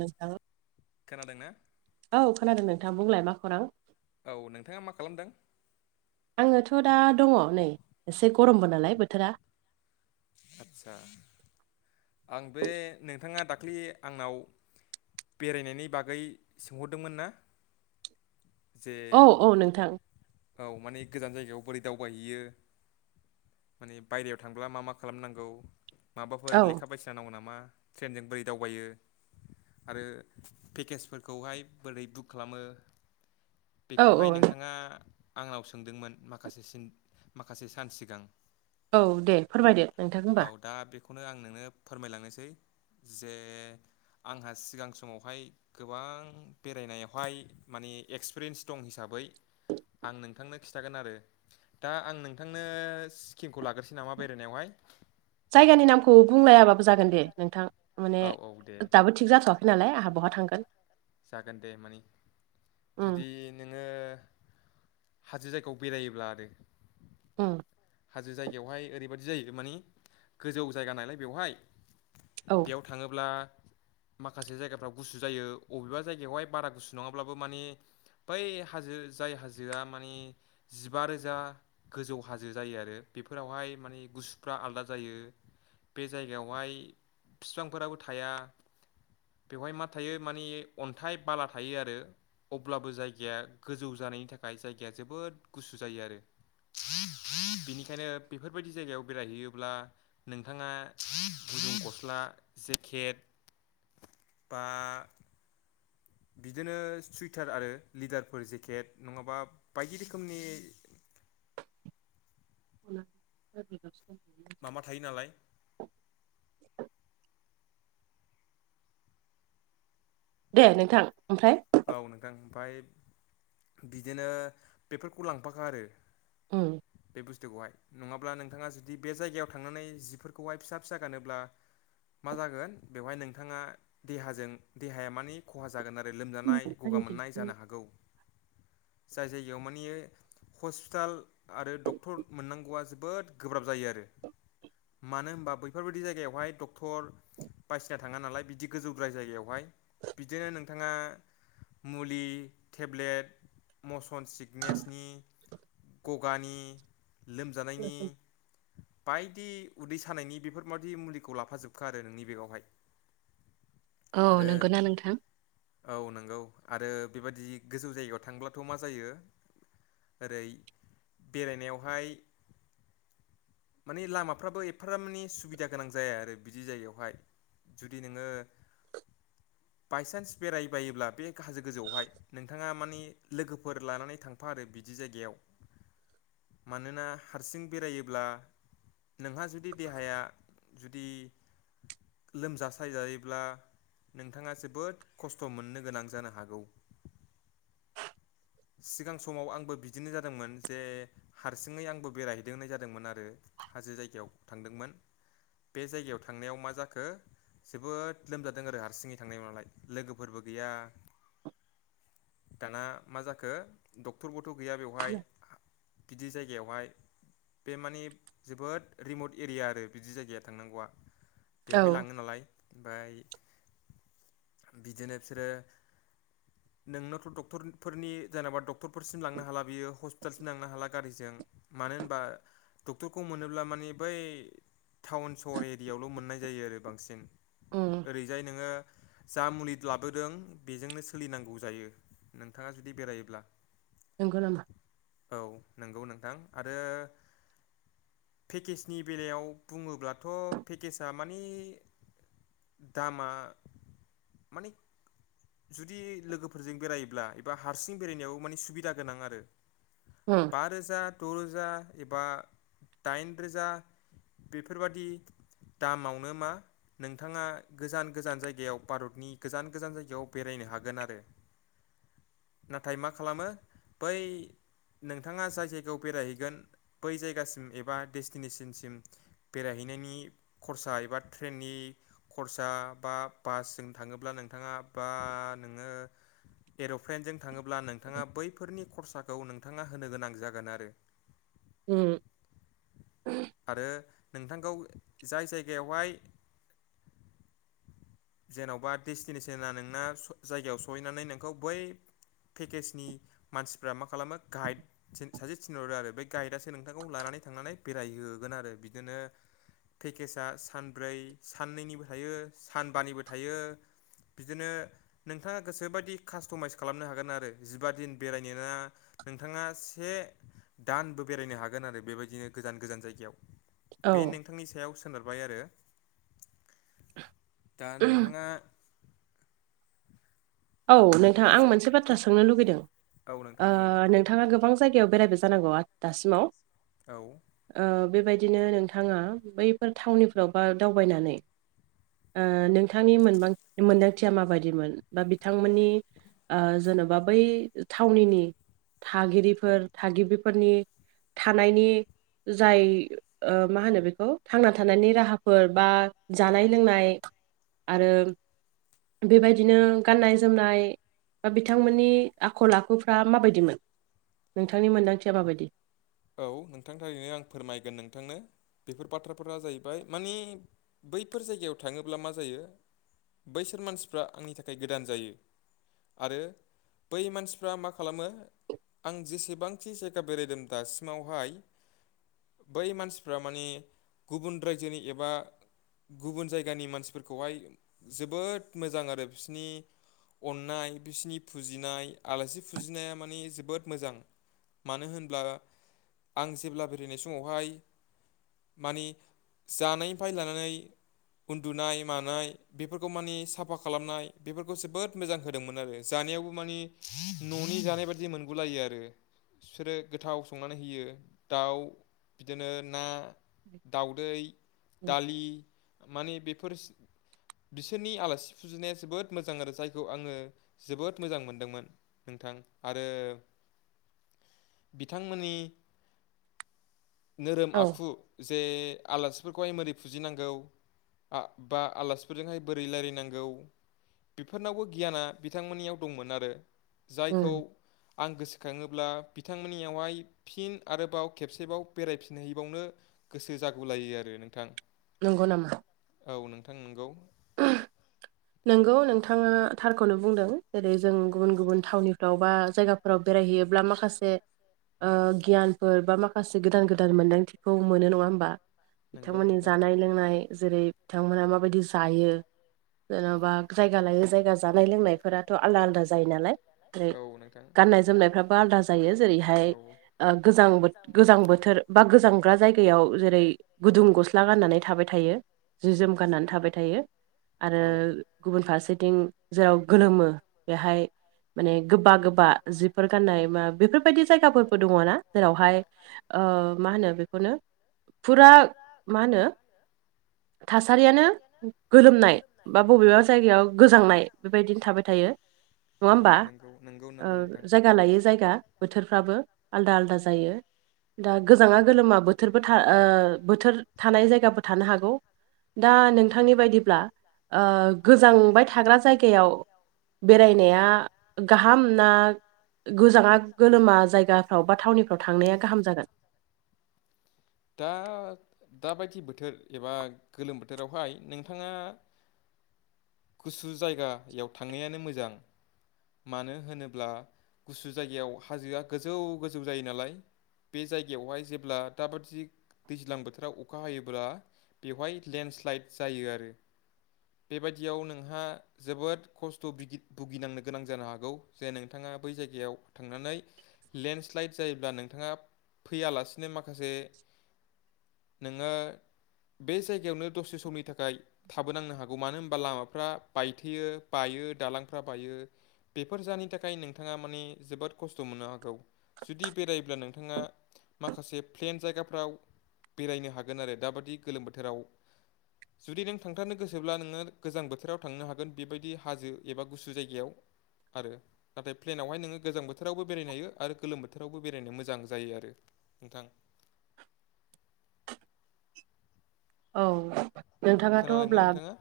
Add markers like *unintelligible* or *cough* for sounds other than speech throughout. नोंथां खोनादों ना औ खोनादों नोंथां बुंलाय मा खौरां औ नोंथाङा मा खालामदों आङोथ' दा दङ नै एसे गरमबो नालाय बोथोरा आदसा आं बे नोंथाङा दाखालि आंनाव बेरायनायनि बागै सोंहरदोंमोन ना जे औ औ नोंथां औ माने गोजान जायगायाव बोरै दावबायहैयो माने बायहेरायाव थांब्ला मा मा खालामनांगौ माबाफोर औ लेखा बायदिसिना नांगौ नामा ट्रेनजों बोरै दावबायो आरो पेकेजफोरखौहाय बोरै बुक खालामो औ बेखौहाय औ नोंथाङा आंनाव सोंदोंमोन माखासे माखासे सान सिगां औ दे फोरमायदो नोंथां होमबा औ दा बेखौनो आं नोंनो फोरमायलांनोसै जे आंहा सिगां समावहाय गोबां बेरायनायावहाय माने एक्सपिरियेन्स दं हिसाबै आं नोंथांनो खिन्थागोन आरो दा आं नोंथांनो सिक्किमखौ लाग्रोसै नामा बेरायनायावहाय जायगानि नामखौ बुंलायाबाबो जागोन दे नोंथां माने औ औ दे दाबो थिग जाथ'वाखै नालाय आंहा बहा थांगोन जागोन दे मानि उम जुदि नोङो हाजो जायगायाव बेरायोब्ला आरो *inaudible* हाजो जायगायावहाय ओरैबायदि जायो मानि गोजौ जायगा नालाय बेवहाय औ बेयाव थाङोब्ला माखासे जायगाफ्राव गुसु जायो अबेबा जायगायावहाय बारा गुसु नङाब्लाबो माने बै हाजो जाय हाजोआ मानि जिबा रोजा गोजौ हाजो हाजौ जायो आरो बेफोरावहाय माने गुसुफ्रा आलादा जायो बे जायगायावहाय बिफांफोराबो थाया बेवहाय मा थायो मानि अन्थाइ बाला थायो आरो अब्लाबो जायगाया गोजौ जानायनि थाखाय जायगाया जोबोद गुसु जायो आरो बिनिखायनो बेफोरबायदि जायगायाव बेरायहैयोब्ला नोंथाङा गुदुं गस्ला जेकेट बा बिदिनो सुइटार आरो लेडारफोर जेकेट नङाबा बायदि रोखोमनि *unintelligible* माबा थायो नालाय दे नोंथां ओमफ्राय औ नोंथां ओमफ्राय बिदिनो बेफोरखौ लांफाखा आरो उम बे बुस्थुखौहाय नङाब्ला नोंथाङा जुदि बे जायगायाव थांनानै जिफोरखौहाय फिसा फिसा गानोब्ला मा जागोन बेवहाय नोंथाङा देहाजों देहाया मानि खहा जागोन आरो। लोमजानाय गगा मोननाय जानो हागौ जाय जायगायाव मानि हस्पिटाल आरो डक्टर मोननांगौआ जोबोद गोब्राब जायो आरो मानो होनबा बैफोरबायदि जायगायावहाय डक्टर बायसिना थाङा नालाय बिदि गोजौ ब्राय जायगायावहाय बिदिनो नोंथाङा मुलि टेब्लेट मसन सिकनेसनि गगानि लोमजानायनि बायदि उदै सानायनि बेफोरबादि मुलिखौ लाफाजोबखो आरो नोंनि बेगावहाय *inaudible* औ नंगौना नोंथां। औ नंगौ आरो बेबदि गोजौ जायगायाव थांब्लाथ' मा जायो। ओरै बेरायनायावहाय माने लामाफ्राबो एफार माने सुबिदा गोनां जाया आरो बिदि जायगायावहाय जुदि नोङो बायसान्स बेरायबायोब्ला बे हाजो गोजौआवहाय नोंथाङा मानि लोगोफोर लानानै थांफा आरो बिदि जायगायाव मानोना हारसिं बेरायोब्ला नोंहा जुदि देहाया जुदि लोमज सायजायोब्ला नोंथाङा जोबोद खस्थ' मोननो गोनां जानो हागौ। सिगां समाव आंबो बिदिनो जादोंमोन जे हारसिङै आंबो बेरायहैदों होननाय जादोंमोन आरो हाजो जायगायाव थांदोंमोन। बे जायगायाव थांनायाव मा जाखो जोबोद लोमजादों आरो हारसिङै थांनायाव नालाय। लोगोफोरबो गैया दाना मा जाखो? डक्टरबोथ' गैया बेवहाय गिदिर जायगायावहाय बे मानि जोबोद रिमट एरिया आरो बिदि जायगाया थांनांगौआ बेवहाय औ लाङो नालाय ओमफ्राय बिदिनो बिसोरो नोंनावथ' डक्टरफोरनि जेनेबा डक्टरफोरसिम लांनो हाला बियो हस्पिटालसिम लांनो हाला गारिजों मानो होनबा डक्टरखौ मोनोब्ला मानि बै टाउन सहर एरियायावल' मोननाय जायो आरो बांसिन उम ओरैजाय नोङो जा मुलि लाबोदों बेजोंनो सोलिनांगौ जायो नोंथाङा जुदि बेरायोब्ला नोंगौ नामा? औ नंगौ नोंथां आरो। पेकेजनि बेलायाव बुङोब्लाथ' पेकेजआ मानि दामा मानि जुदि लोगोफोरजों बेरायोब्ला एबा हारसिं बेरायनायाव माने सुबिदा गोनां आरो। अ। बा रोजा द' रोजा एबा दाइन रोजा बेफोरबादि दामावनो मा नोंथाङा गोजान गोजान जायगायाव भारतनि गोजान गोजान जायगायाव बेरायनो हागोन आरो नाथाय मा खालामो बै नोंथाङा जाय जायगायाव बेरायहैगोन बै जायगासिम एबा डेस्टिनेसनसिम बेरायहैनायनि खरसा एबा ट्रेननि खरसा बा बासजों थाङोब्ला नोंथाङा बा नोङो एर'प्लेनजों थाङोब्ला नोंथाङा बैफोरनि खरसाखौ नोंथाङा होनो गोनां जागोन आरो। उम। *inaudible* आरो नोंथांखौ जाय जायगायावहाय जेन'बा डेस्टिनेसना नोंना जायगायाव सहैनानै नोंखौ बै पेकेजनि मानसिफ्रा मा खालामो गाइड सासे थिनहरो आरो बे गाइडसो नोंथांखौ लानानै थांनानै बेरायहोहोगोन आरो बिदिनो पेकेजआ सानब्रै साननैनिबो थायो सानबानिबो थायो बिदिनो नोंथाङा गोसोबायदि कास्ट'माइस खालामनो हागोन आरो जिबा दिन बेरायनोना नोंथाङा से दानबो बेरायनो हागोन आरो बेबायदिनो गोजान गोजान जायगायाव औ बे नोंथांनि सायाव सोनारबाय आरो दा नोंथाङा औ नोंथां आं हाजो मोनसे बाथ्रा सोंनो लुगैदों औ नोंथां ओ बुं नों थाङा गोबां जायगायाव बेरायबाय जानांगौ आ दासिमाव औ बेबायदिनो नोंथाङा बैफोर थावनिफ्राव बा दावबायनानै ओ नोंथांनि मोनबां मोनदांथिया माबायदिमोन बा बि थांमोननि जेन'बा बै थावनिनि थागिरिफोर थागिबिफोरनि थानायनि जाय ओ मा होनो बेखौ थांना थानायनि राहाफोर बा जानाय लोंनाय आरो बेबायदिनो गाननाय जोमनाय बा बिथांमोननि आखल आखुफ्रा माबायदिमोन? नोंथांनि मोनदांथिया माबायदि? औ नोंथांनि थाखायनो आं फोरमायगोन नोंथांनो बेफोर बाथ्राफोरा जाहैबाय मानि बैफोर जायगायाव थाङोब्ला मा जायो बैसोर मानसिफ्रा आंनि थाखाय गोदान जायो आरो बै मानसिफ्रा मा खालामो आं जेसेबांखि जायगा बेरायदों दासिमावहाय बै मानसिफ्रा माने गुबुन रायजोनि एबा गुबुन जायगानि मानसिफोरखौहाय जोबोद मोजां आरो बिसोरनि अननाय बिसोरनि फुजिनाय आलासि फुजिनाया माने जोबोद मोजां मानो होनब्ला आं जेब्ला बेरायनाय समावहाय मानि जानायनिफ्राय लानानै उन्दुनाय मानाय बेफोरखौ मानि साफा खालामनाय बेफोरखौ जोबोद मोजां होदोंमोन आरो जानायावबो मानि न'नि जानाय बायदि मोनगुलायो आरो बिसोरो गोथाव सङ नानै होयो दाउ बिदिनो ना दाउदै दालि माने बेफोर बिसोरनि आलासि फुजिनाया जोबोद मोजां आरो जायखौ आङो जोबोद मोजां मोनदोंमोन नोंथां आरो बिथां बिथांनि नोरोम औ आखु जे आलासिफोरखौहाय माबोरै फुजिनांगौ आ बा आलासिफोरजोंहाय बोरै रायज्लायनांगौ बेफोरनावबो गियाना बिथांमोननियाव दंमोन आरो उम जायखौ आं गोसोखाङोब्ला बिथांमोननियावहाय फिन आरोबाव खेबसेबाव बेरायफिनहैबावनो गोसो जागु लायो आरो नोंथां नंगौ नामा औ नोंथां नंगौ नोंगौ नोंथाङा थारखौनो बुंदों जेरै जों गुबुन गुबुन थावनिफ्राव बा जायगा फोराव बेरायहैयोब्ला माखासे ओ गियानफोर बा माखासे गोदान गोदान मोनदांथिखौ मोनो नङा होमबा नंगौ बिथांमोननि नोंथां जानाय लोंनाय जेरै बिथांमोनहा माबायदि जायो जेन'बा जायगा लायै जायगा जानाय लोंनायफोराथ' आलदा आलदा जायो नालाय ओेरै औ नोंथां गाननाय जोमनायफ्राबो आलदा जायो जेरैहाय औ गोजांबोथ गोजां बोथोर बा गोजांग्रा जायगायाव जेरै गुदुं गस्ला गाननानै थाबाय थायो जि जोम गाननानै थाबाय थायो आरो औ गुबुन फारसेथिं जेराव गोलोमो बेहाय माने गोबा गोबा जिफोर गान्नाय मा बेफोरबायदि जायगाफोरबो दङ ना जेरावहाय ओ मा होनो बेखौनो फुरा मा होनो थासारियानो गोलोमनाय बा बबेबा जायगायाव गोजांनाय बेबायदिनो थाबाय थायो नङा औ होमबा नोंगौ ओ जायगा लायै जायगा बोथोरफ्राबो आलदा आलदा जायो दा गोजाङा गोलोमा बोथोरबो ओ बोथोर थानाय जायगा थानो हागौ दा नोंथांनि बायदिब्ला ओ गोजांबाय थाग्रा जायगायाव बेरायनाया गाहाम ना गोजाङा गोलोमा जायगाफ्राव बा थावनिफ्राव थांनाया गाहाम जागोन दा दाबायदि बोथोर एबा गोलोम बोथोरावहाय नोंथाङा गुसु जायगायाव थांनायानो मोजां मानो होनोब्ला गुसु जायगायाव हाजोआ गोजौ गोजौ जायो नालाय बे जायगायावहाय जेब्ला दाबा दि दैज्लां बोथोराव अखा हायोब्ला बेवहाय लेन्डस्लाइद जायो आरो बेबायदियाव नोंहा जोबोद खस्थ' भुगिनांनो गोनां जानो हागौ जे नोंथाङा बै जायगायाव थांनानै लेन्डस्लाइद जायोब्ला नोंथाङा फैयालासिनो माखासे नोङो बे जायगायावनो दसे समनि थाखाय थाबोनांनो हागौ मानो होनबा लामाफ्रा बायथेयो बायो दालांफ्रा बायो बेफोर जाहोननि थाखाय नोंथाङा माने जोबोद खस्थ' मोननो हागौ जुदि बेरायोब्ला नोंथाङा माखासे प्लेन जायगा फ्राव बेरायनो हागोन आरो दाबायदि गोलोम बोथोराव जुदि नों थांथारनो गोसोब्ला नोङो गोजां बोथोराव थांनो हागोन बेबायदि हाजो एबा गुसु जायगायाव आरो नाथाय प्लेनावहाय नोङो गोजां बोथोरावबो बेरायनो हायो आरो गोलोम बोथोरावबो बेरायनो मोजां जायो आरो नोंथां औ नोंथाङाथ' खोनादोंना अब्ला नोंथाङा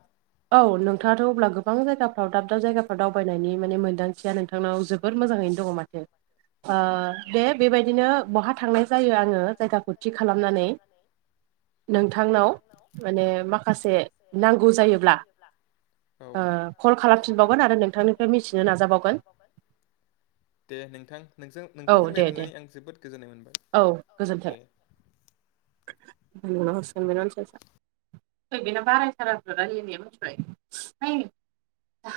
औ नोंथाङाथ' अब्ला गोबां जायगाफ्राव दाब दाब जायगाफोराव दावबायनायनि माने मोनदांथिया नोंथांनाव जोबोद जोबोद मोजाङैनो दङ माथो ओ दे बेबायदिनो बहा थांनाय जायो आङो जायगाखौ थि खालामनानै नोंथांनाव माने माखासे नांगौ जायोब्ला औ ओ कल खालामफिनबावगोन आरो नोंथांनिफ्राय मिथिनो नाजाबावगोन दे नोंथां नोंजों औ नोंथांजों दे दे रायज्लायनानै आं जोबोद गोजोननाय मोनबाय औ गोजोन्थों दे *unintelligible* बेना बारायथारा *unintelligible*